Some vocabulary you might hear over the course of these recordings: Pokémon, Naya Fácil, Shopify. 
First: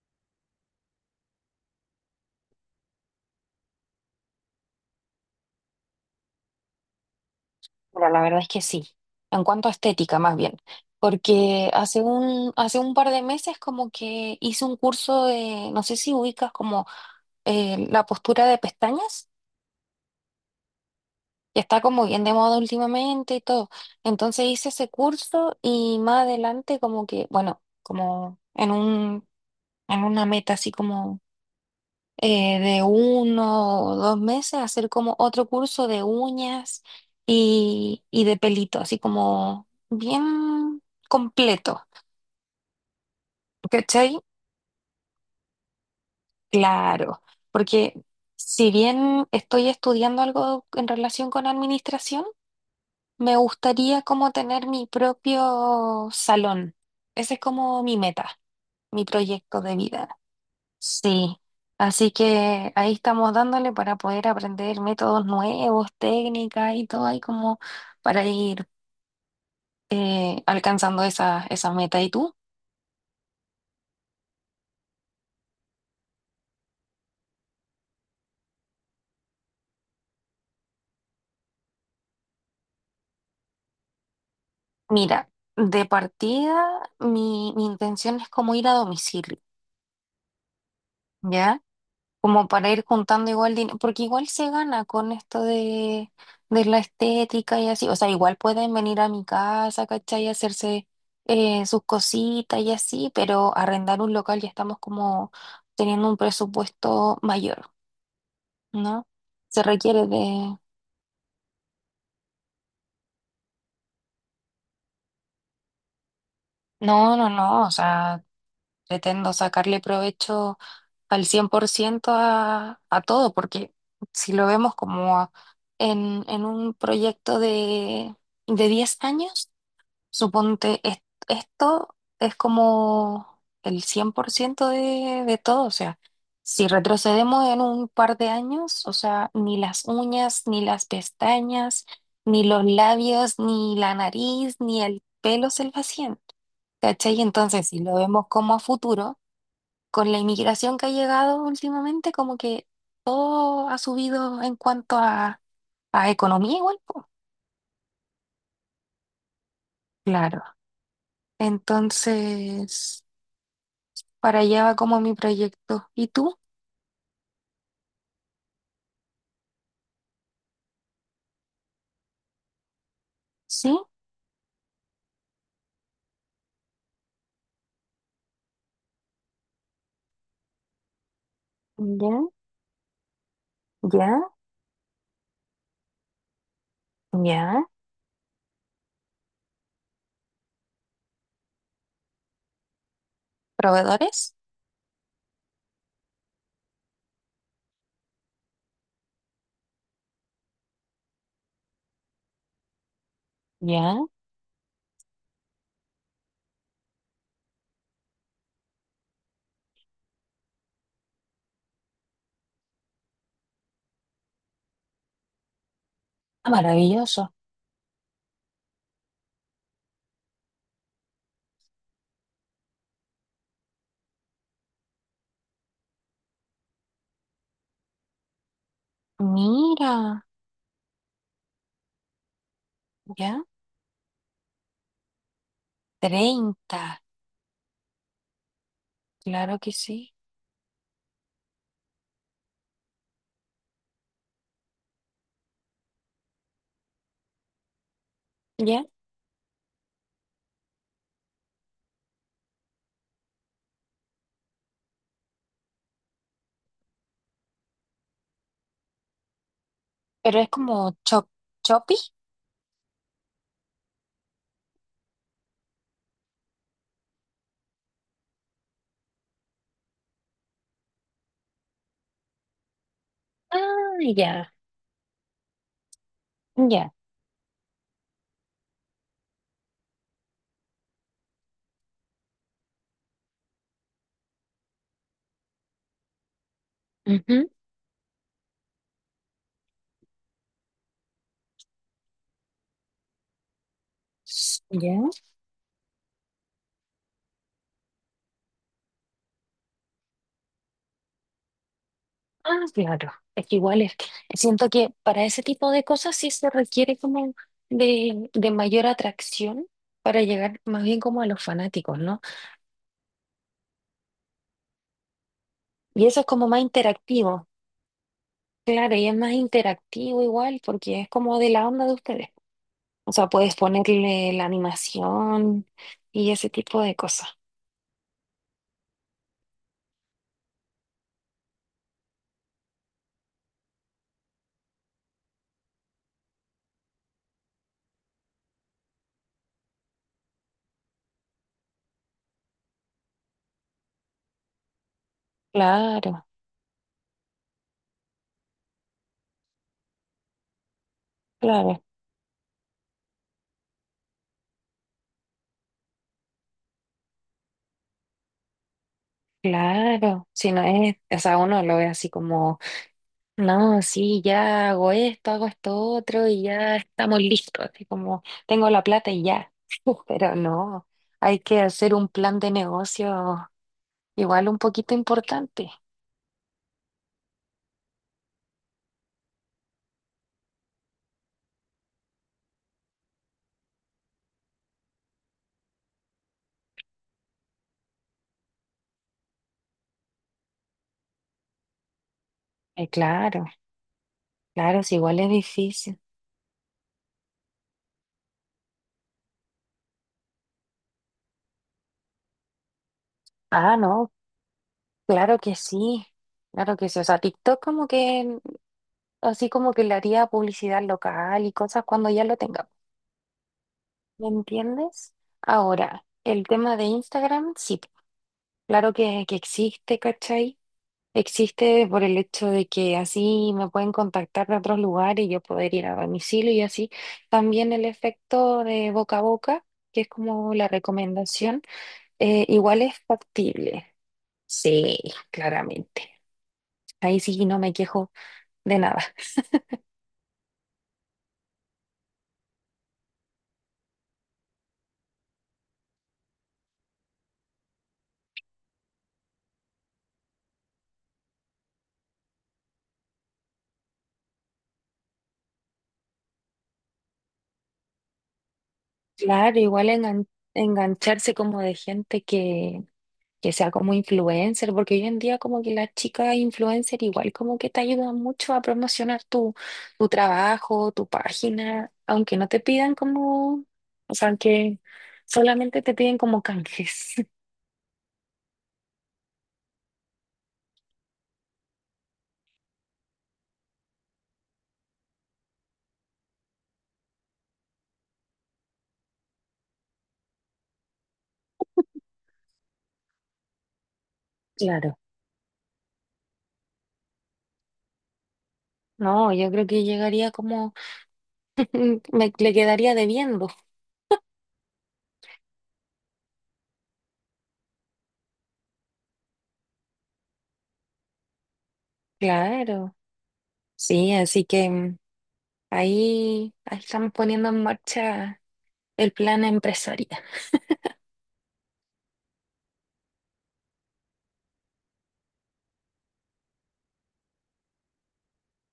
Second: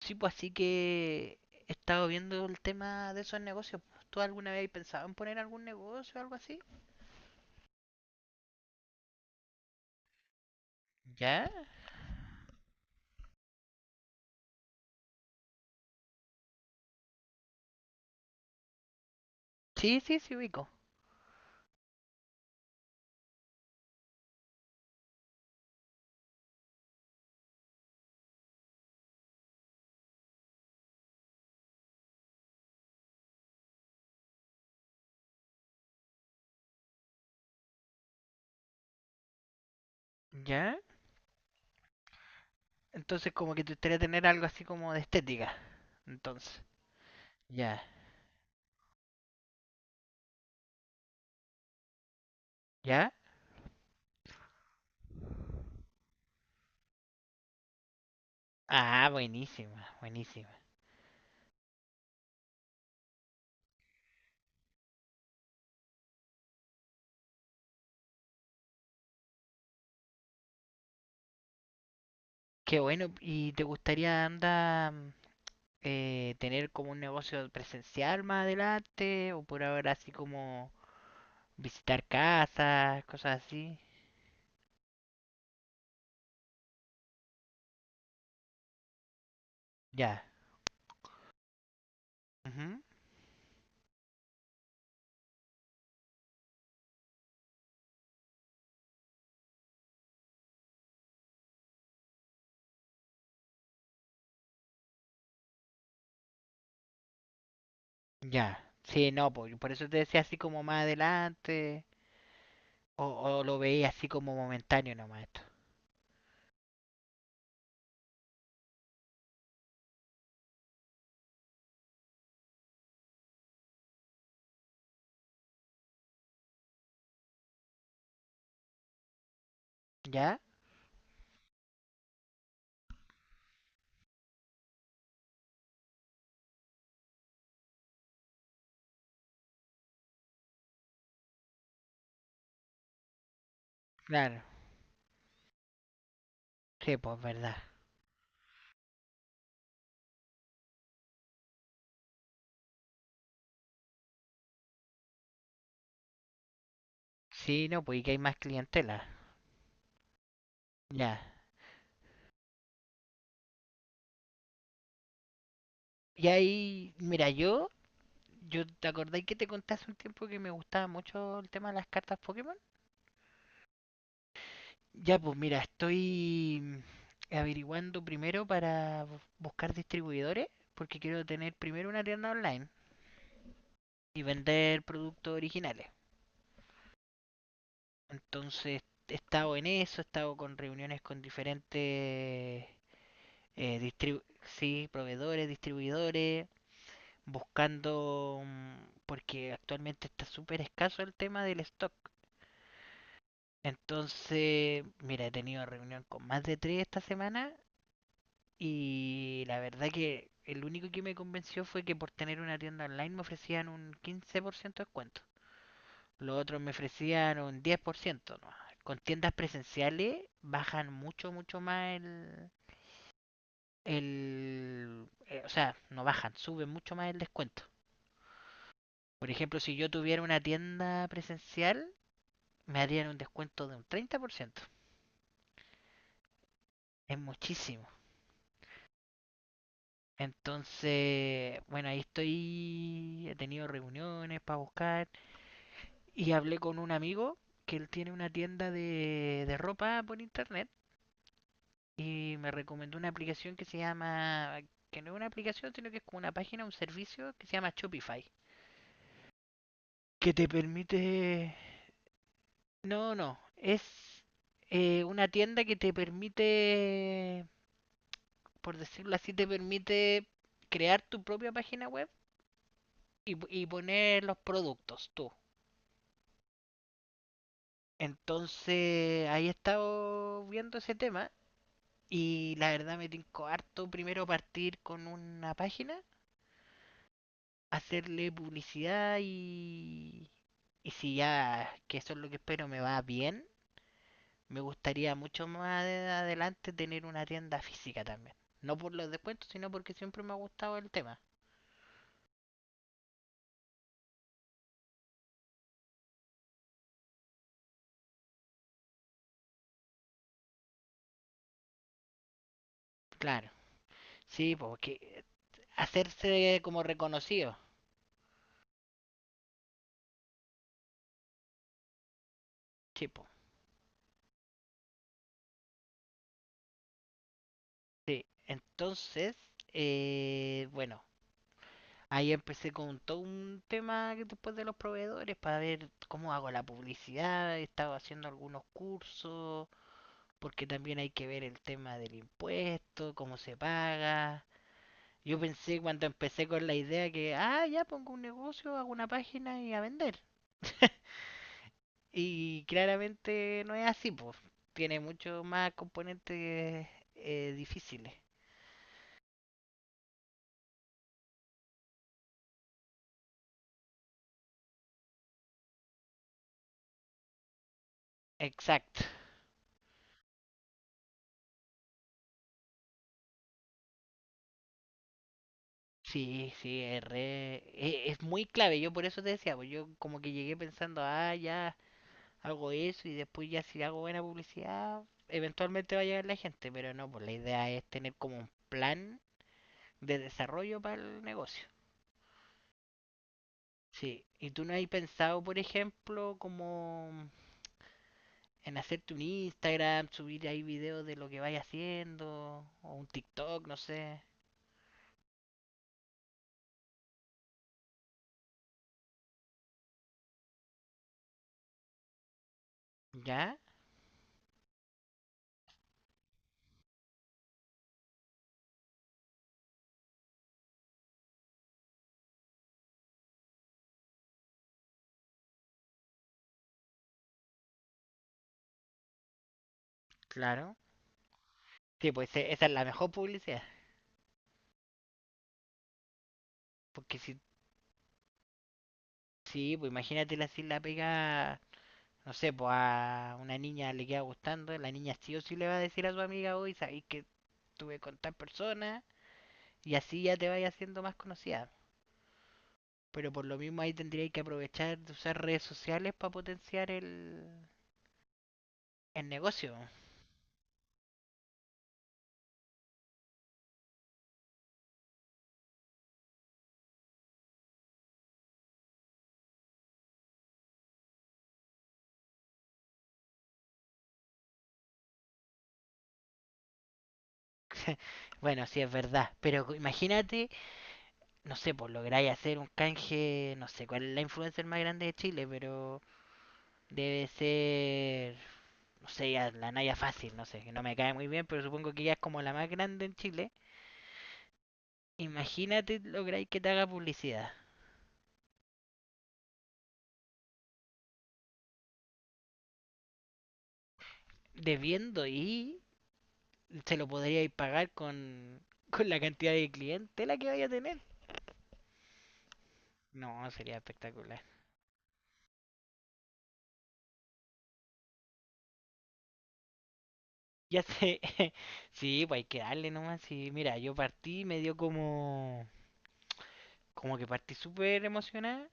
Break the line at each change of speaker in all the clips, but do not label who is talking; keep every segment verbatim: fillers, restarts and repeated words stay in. Sí, pues así que he estado viendo el tema de esos negocios, pues. ¿Tú alguna vez has pensado en poner algún negocio o algo así?
Bueno, la verdad es que sí, en cuanto a estética más bien,
¿Ya?
porque hace un, hace un par de meses como que hice un curso de, no sé si ubicas como eh, la postura de pestañas,
Sí, sí, sí, ubico.
que está como bien de moda últimamente y todo. Entonces hice ese curso y más adelante como que, bueno, como en un, en una meta así como eh, de uno o dos meses, hacer como otro curso de uñas y, y de pelito, así como
¿Ya?
bien completo,
Entonces como que te gustaría
¿cachai?
tener algo así como de estética. Entonces.
Claro,
Ya.
porque si bien estoy estudiando algo en relación con administración,
¿Ya?
me gustaría como tener mi propio salón. Ese es como mi meta, mi
Ah,
proyecto de
buenísima,
vida.
buenísima.
Sí, así que ahí estamos dándole para poder aprender métodos nuevos, técnicas y todo ahí como para ir eh, alcanzando esa, esa meta. ¿Y tú?
Qué bueno. ¿Y te gustaría andar eh, tener como un negocio presencial más adelante? ¿O por ahora así como visitar casas, cosas así?
Mira, de partida mi, mi intención es como ir a domicilio,
Ya.
¿ya? Como
Ujú.
para ir juntando igual dinero, porque igual se gana con esto de, de la estética y así, o sea, igual pueden venir a mi casa, ¿cachai? Y hacerse eh, sus cositas y así, pero arrendar un local ya estamos como teniendo un presupuesto mayor,
Ya,
¿no?
sí, no, po,
Se
por eso te
requiere
decía así
de...
como más adelante, o, o lo veía así como momentáneo nomás esto.
No, no, no, o sea... Pretendo sacarle provecho al cien por ciento a, a todo, porque si lo vemos como a- en, en un proyecto de, de diez años,
¿Ya?
suponte, es- esto es como el cien por ciento de, de todo, o sea, si retrocedemos en un par de años, o sea, ni las uñas, ni las pestañas, ni los labios, ni la
Claro,
nariz, ni el pelo se vacían,
sí, pues
¿cachai?
verdad.
Entonces, si lo vemos como a futuro, con la inmigración que ha llegado últimamente, como que todo ha subido en cuanto a, a economía igual, po.
Sí, no, pues y que hay más clientela.
Claro.
Ya.
Entonces... Para allá va como mi proyecto. ¿Y
Y
tú?
ahí, mira, yo, yo te acordáis que te conté hace un tiempo que me gustaba mucho el tema de las cartas Pokémon.
Sí,
Ya, pues mira, estoy mm, averiguando primero para bu- buscar distribuidores, porque quiero tener primero una
ya,
tienda online y
ya,
vender productos originales.
ya.
Entonces he estado en eso, he estado con reuniones con diferentes eh, distribu-
¿Proveedores?
sí, proveedores, distribuidores, buscando, mm, porque actualmente está súper escaso el tema del stock.
Ya.
Entonces, mira, he tenido reunión con más de tres esta semana y la verdad que el único que me convenció fue que por tener una tienda online me ofrecían un quince por ciento de descuento. Los
Ah,
otros me
maravilloso.
ofrecían un diez por ciento nomás. Con tiendas presenciales bajan mucho, mucho más el... el eh, o sea, no bajan, suben mucho más el descuento. Por ejemplo, si yo
Mira,
tuviera una tienda presencial, me harían un
ya,
descuento de un treinta por ciento.
treinta.
Es muchísimo.
Claro que sí.
Entonces, bueno, ahí estoy, he tenido reuniones para buscar y hablé con un amigo que él tiene una tienda
Ya.
de, de ropa por internet y me recomendó una aplicación que se llama, que no es una aplicación, sino que es como una página, un servicio que se llama Shopify, que
Pero
te
es como, chop,
permite,
choppy.
no, no, es eh, una tienda que te permite, por decirlo así, te permite crear tu propia página web y, y
Ah,
poner los
ya,
productos tú.
ya,
Entonces, ahí he estado viendo ese tema y la verdad me tincó harto primero partir con una página,
ujú,
hacerle publicidad y, y si ya, que eso es lo que espero, me va bien, me
ya.
gustaría mucho más de- adelante tener una tienda física también. No por los descuentos, sino porque siempre me ha gustado el tema.
Ah, claro. Es que igual es que siento que para ese tipo de cosas sí se requiere como de, de mayor atracción para llegar más bien como a los fanáticos, ¿no?
Claro, sí, porque
Y eso es como
hacerse
más
como
interactivo.
reconocido,
Claro, y es más interactivo igual, porque es como de la onda de ustedes. O
tipo.
sea, puedes ponerle la animación y ese tipo de cosas.
Sí, entonces, eh, bueno, ahí empecé con todo un tema después de los proveedores para ver cómo hago la publicidad, he estado haciendo algunos cursos porque también hay que ver el tema del impuesto, cómo se paga. Yo pensé cuando
Claro,
empecé con la idea que, ah, ya pongo un negocio, hago una página y a vender.
claro,
Y claramente no es así, pues. Tiene mucho más componentes eh, difíciles.
claro. Si no es, o sea, uno lo ve así como, no, sí, ya hago esto, hago esto otro y ya estamos listos. Así como, tengo la
Exacto.
plata y ya. Pero no, hay que hacer un plan de negocio igual un poquito importante.
Sí, sí, es, re- e- es muy clave. Yo por eso te decía, pues yo como que llegué pensando, ah, ya hago eso y después ya si hago buena publicidad, eventualmente va a llegar la gente, pero no, pues la idea es tener como un plan de desarrollo para el negocio.
Eh, claro,
Sí, ¿y tú no
claro,
has
si igual es
pensado, por
difícil.
ejemplo, como en hacerte un Instagram, subir ahí videos de lo que vayas haciendo, o un TikTok, no
Ah, no,
sé?
claro que sí, claro que sí. O sea, TikTok como que, así como que le haría publicidad local y cosas cuando ya lo tenga.
¿Ya?
¿Me entiendes? Ahora, el tema de Instagram, sí, claro que, que existe, ¿cachai? Existe por el hecho de que así me pueden contactar de otros lugares y yo poder ir a domicilio y así. También el efecto de boca a boca, que es como la
Claro.
recomendación,
Sí, pues
eh,
e- esa es
igual
la
es
mejor publicidad,
factible. Sí, claramente.
porque
Ahí
si,
sí no me quejo de nada.
sí, pues imagínate si la pega, no sé, pues a una niña le queda gustando, la niña sí o sí le va a decir a su amiga hoy, sabéis que estuve con tal persona y así ya te vayas haciendo más conocida. Pero por lo mismo ahí tendríais que aprovechar de usar redes sociales para potenciar el, el
Claro,
negocio.
igual engan- engancharse como de gente que, que sea como influencer, porque hoy en día como que las chicas influencer igual como que te ayudan mucho a promocionar tu, tu trabajo, tu página, aunque no te pidan como, o sea, que solamente te piden como canjes.
Bueno, sí es verdad, pero imagínate, no sé, pues lográis hacer un canje, no sé cuál es la influencer más grande de Chile, pero debe ser, no sé, ya la Naya Fácil, no sé, que no me cae muy bien, pero supongo que ya es como la más grande en Chile.
Claro.
Imagínate lográis que te haga publicidad,
No, yo creo que llegaría como, me le quedaría debiendo.
debiendo y se lo podríais pagar con, con la cantidad de clientela que vaya a tener.
Claro.
No, sería
Sí,
espectacular.
así que mm, ahí, ahí estamos poniendo en marcha el plan empresarial.
Ya sé, sí, pues hay que darle nomás. Sí, mira, yo partí, me dio como, como que partí súper emocionada.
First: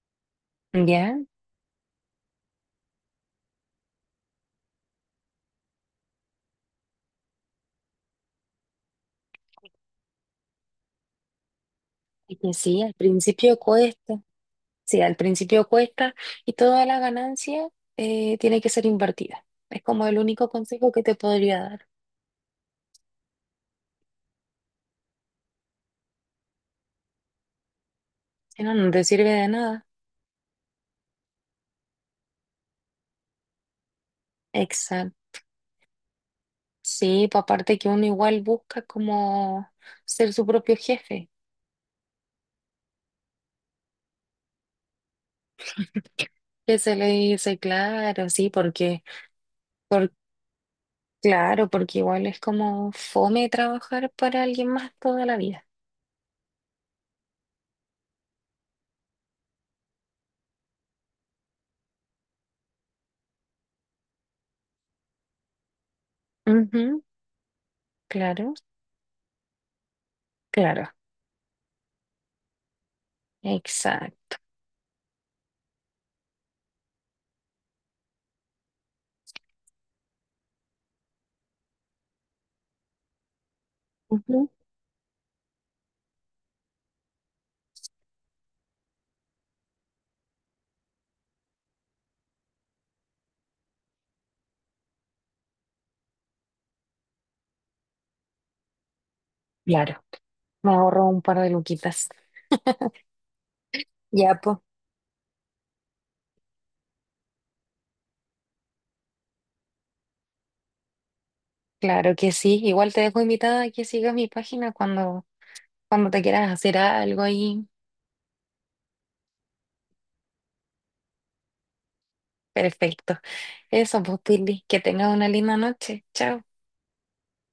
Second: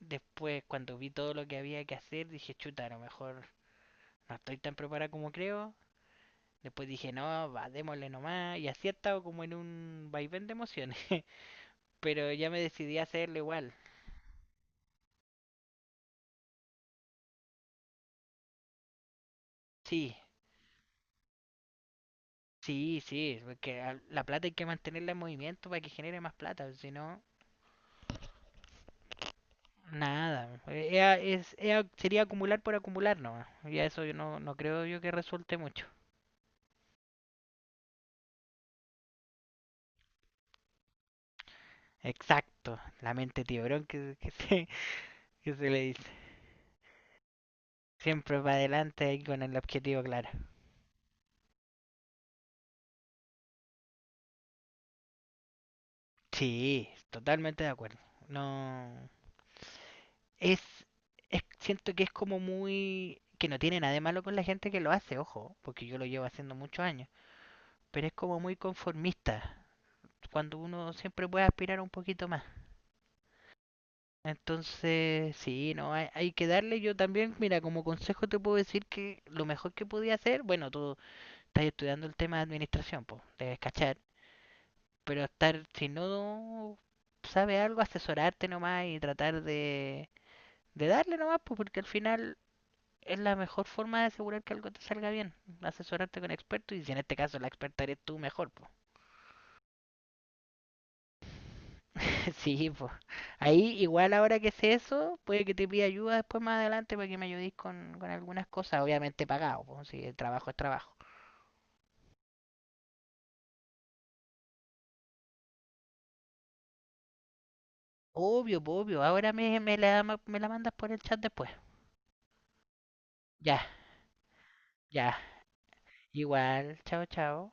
Después, cuando vi
Ya,
todo lo que había que hacer, dije, chuta, a lo mejor no estoy tan preparada como creo. Después dije, no, va, démosle nomás. Y así he estado como en un vaivén de emociones. Pero
y
ya
que
me
sí, al
decidí a hacerlo
principio
igual.
cuesta, sí, al principio cuesta y toda la ganancia eh, tiene que ser invertida. Es como
Sí,
el único consejo que te podría dar.
sí, sí, porque a- la plata hay que mantenerla en movimiento para que genere más plata, si no,
Si no, no te sirve de nada.
nada. Eh, ea- es, ea- sería acumular por acumular nomás. Y a eso yo no, no creo yo que
Exacto.
resulte mucho.
Sí, pues aparte que uno igual busca como ser su propio jefe,
Exacto, la mente tiburón que, que se, que se le dice.
que se le dice, claro,
Siempre
sí,
para
porque,
adelante y con el objetivo
por,
claro.
claro, porque igual es como fome trabajar para alguien más toda la vida.
Sí, totalmente de acuerdo. No. Es, es. Siento que es como muy. Que no tiene nada de malo con la gente que lo hace, ojo, porque yo lo llevo haciendo muchos
Ujú,
años. Pero es como
claro,
muy conformista, cuando uno
claro,
siempre puede aspirar un poquito más.
exacto.
Entonces, sí, no, hay, hay que darle. Yo también, mira, como consejo te puedo decir que lo mejor que podía hacer, bueno, tú estás estudiando el tema de administración, pues, debes cachar,
Ujú,
pero estar, si no sabes algo, asesorarte nomás y tratar de, de darle nomás, pues, porque al final es la mejor forma de asegurar que algo te salga bien, asesorarte con expertos y si en este caso la experta eres tú, mejor, pues.
claro. Me ahorro un par de luquitas.
Sí, pues. Ahí igual ahora
Ya,
que
pues,
sé eso, puede que te pida ayuda después más adelante para que me ayudéis con, con algunas cosas, obviamente pagado, pues, si el trabajo es trabajo.
claro que sí. Igual te dejo invitada a que sigas mi página cuando, cuando te quieras hacer algo ahí.
Obvio, po, obvio. Ahora me, me la, ma- me la mandas por el chat después.
Perfecto.
Ya,
Eso, pues, Pili, que
ya.
tengas una linda noche. Chao.
Igual. Chao, chao.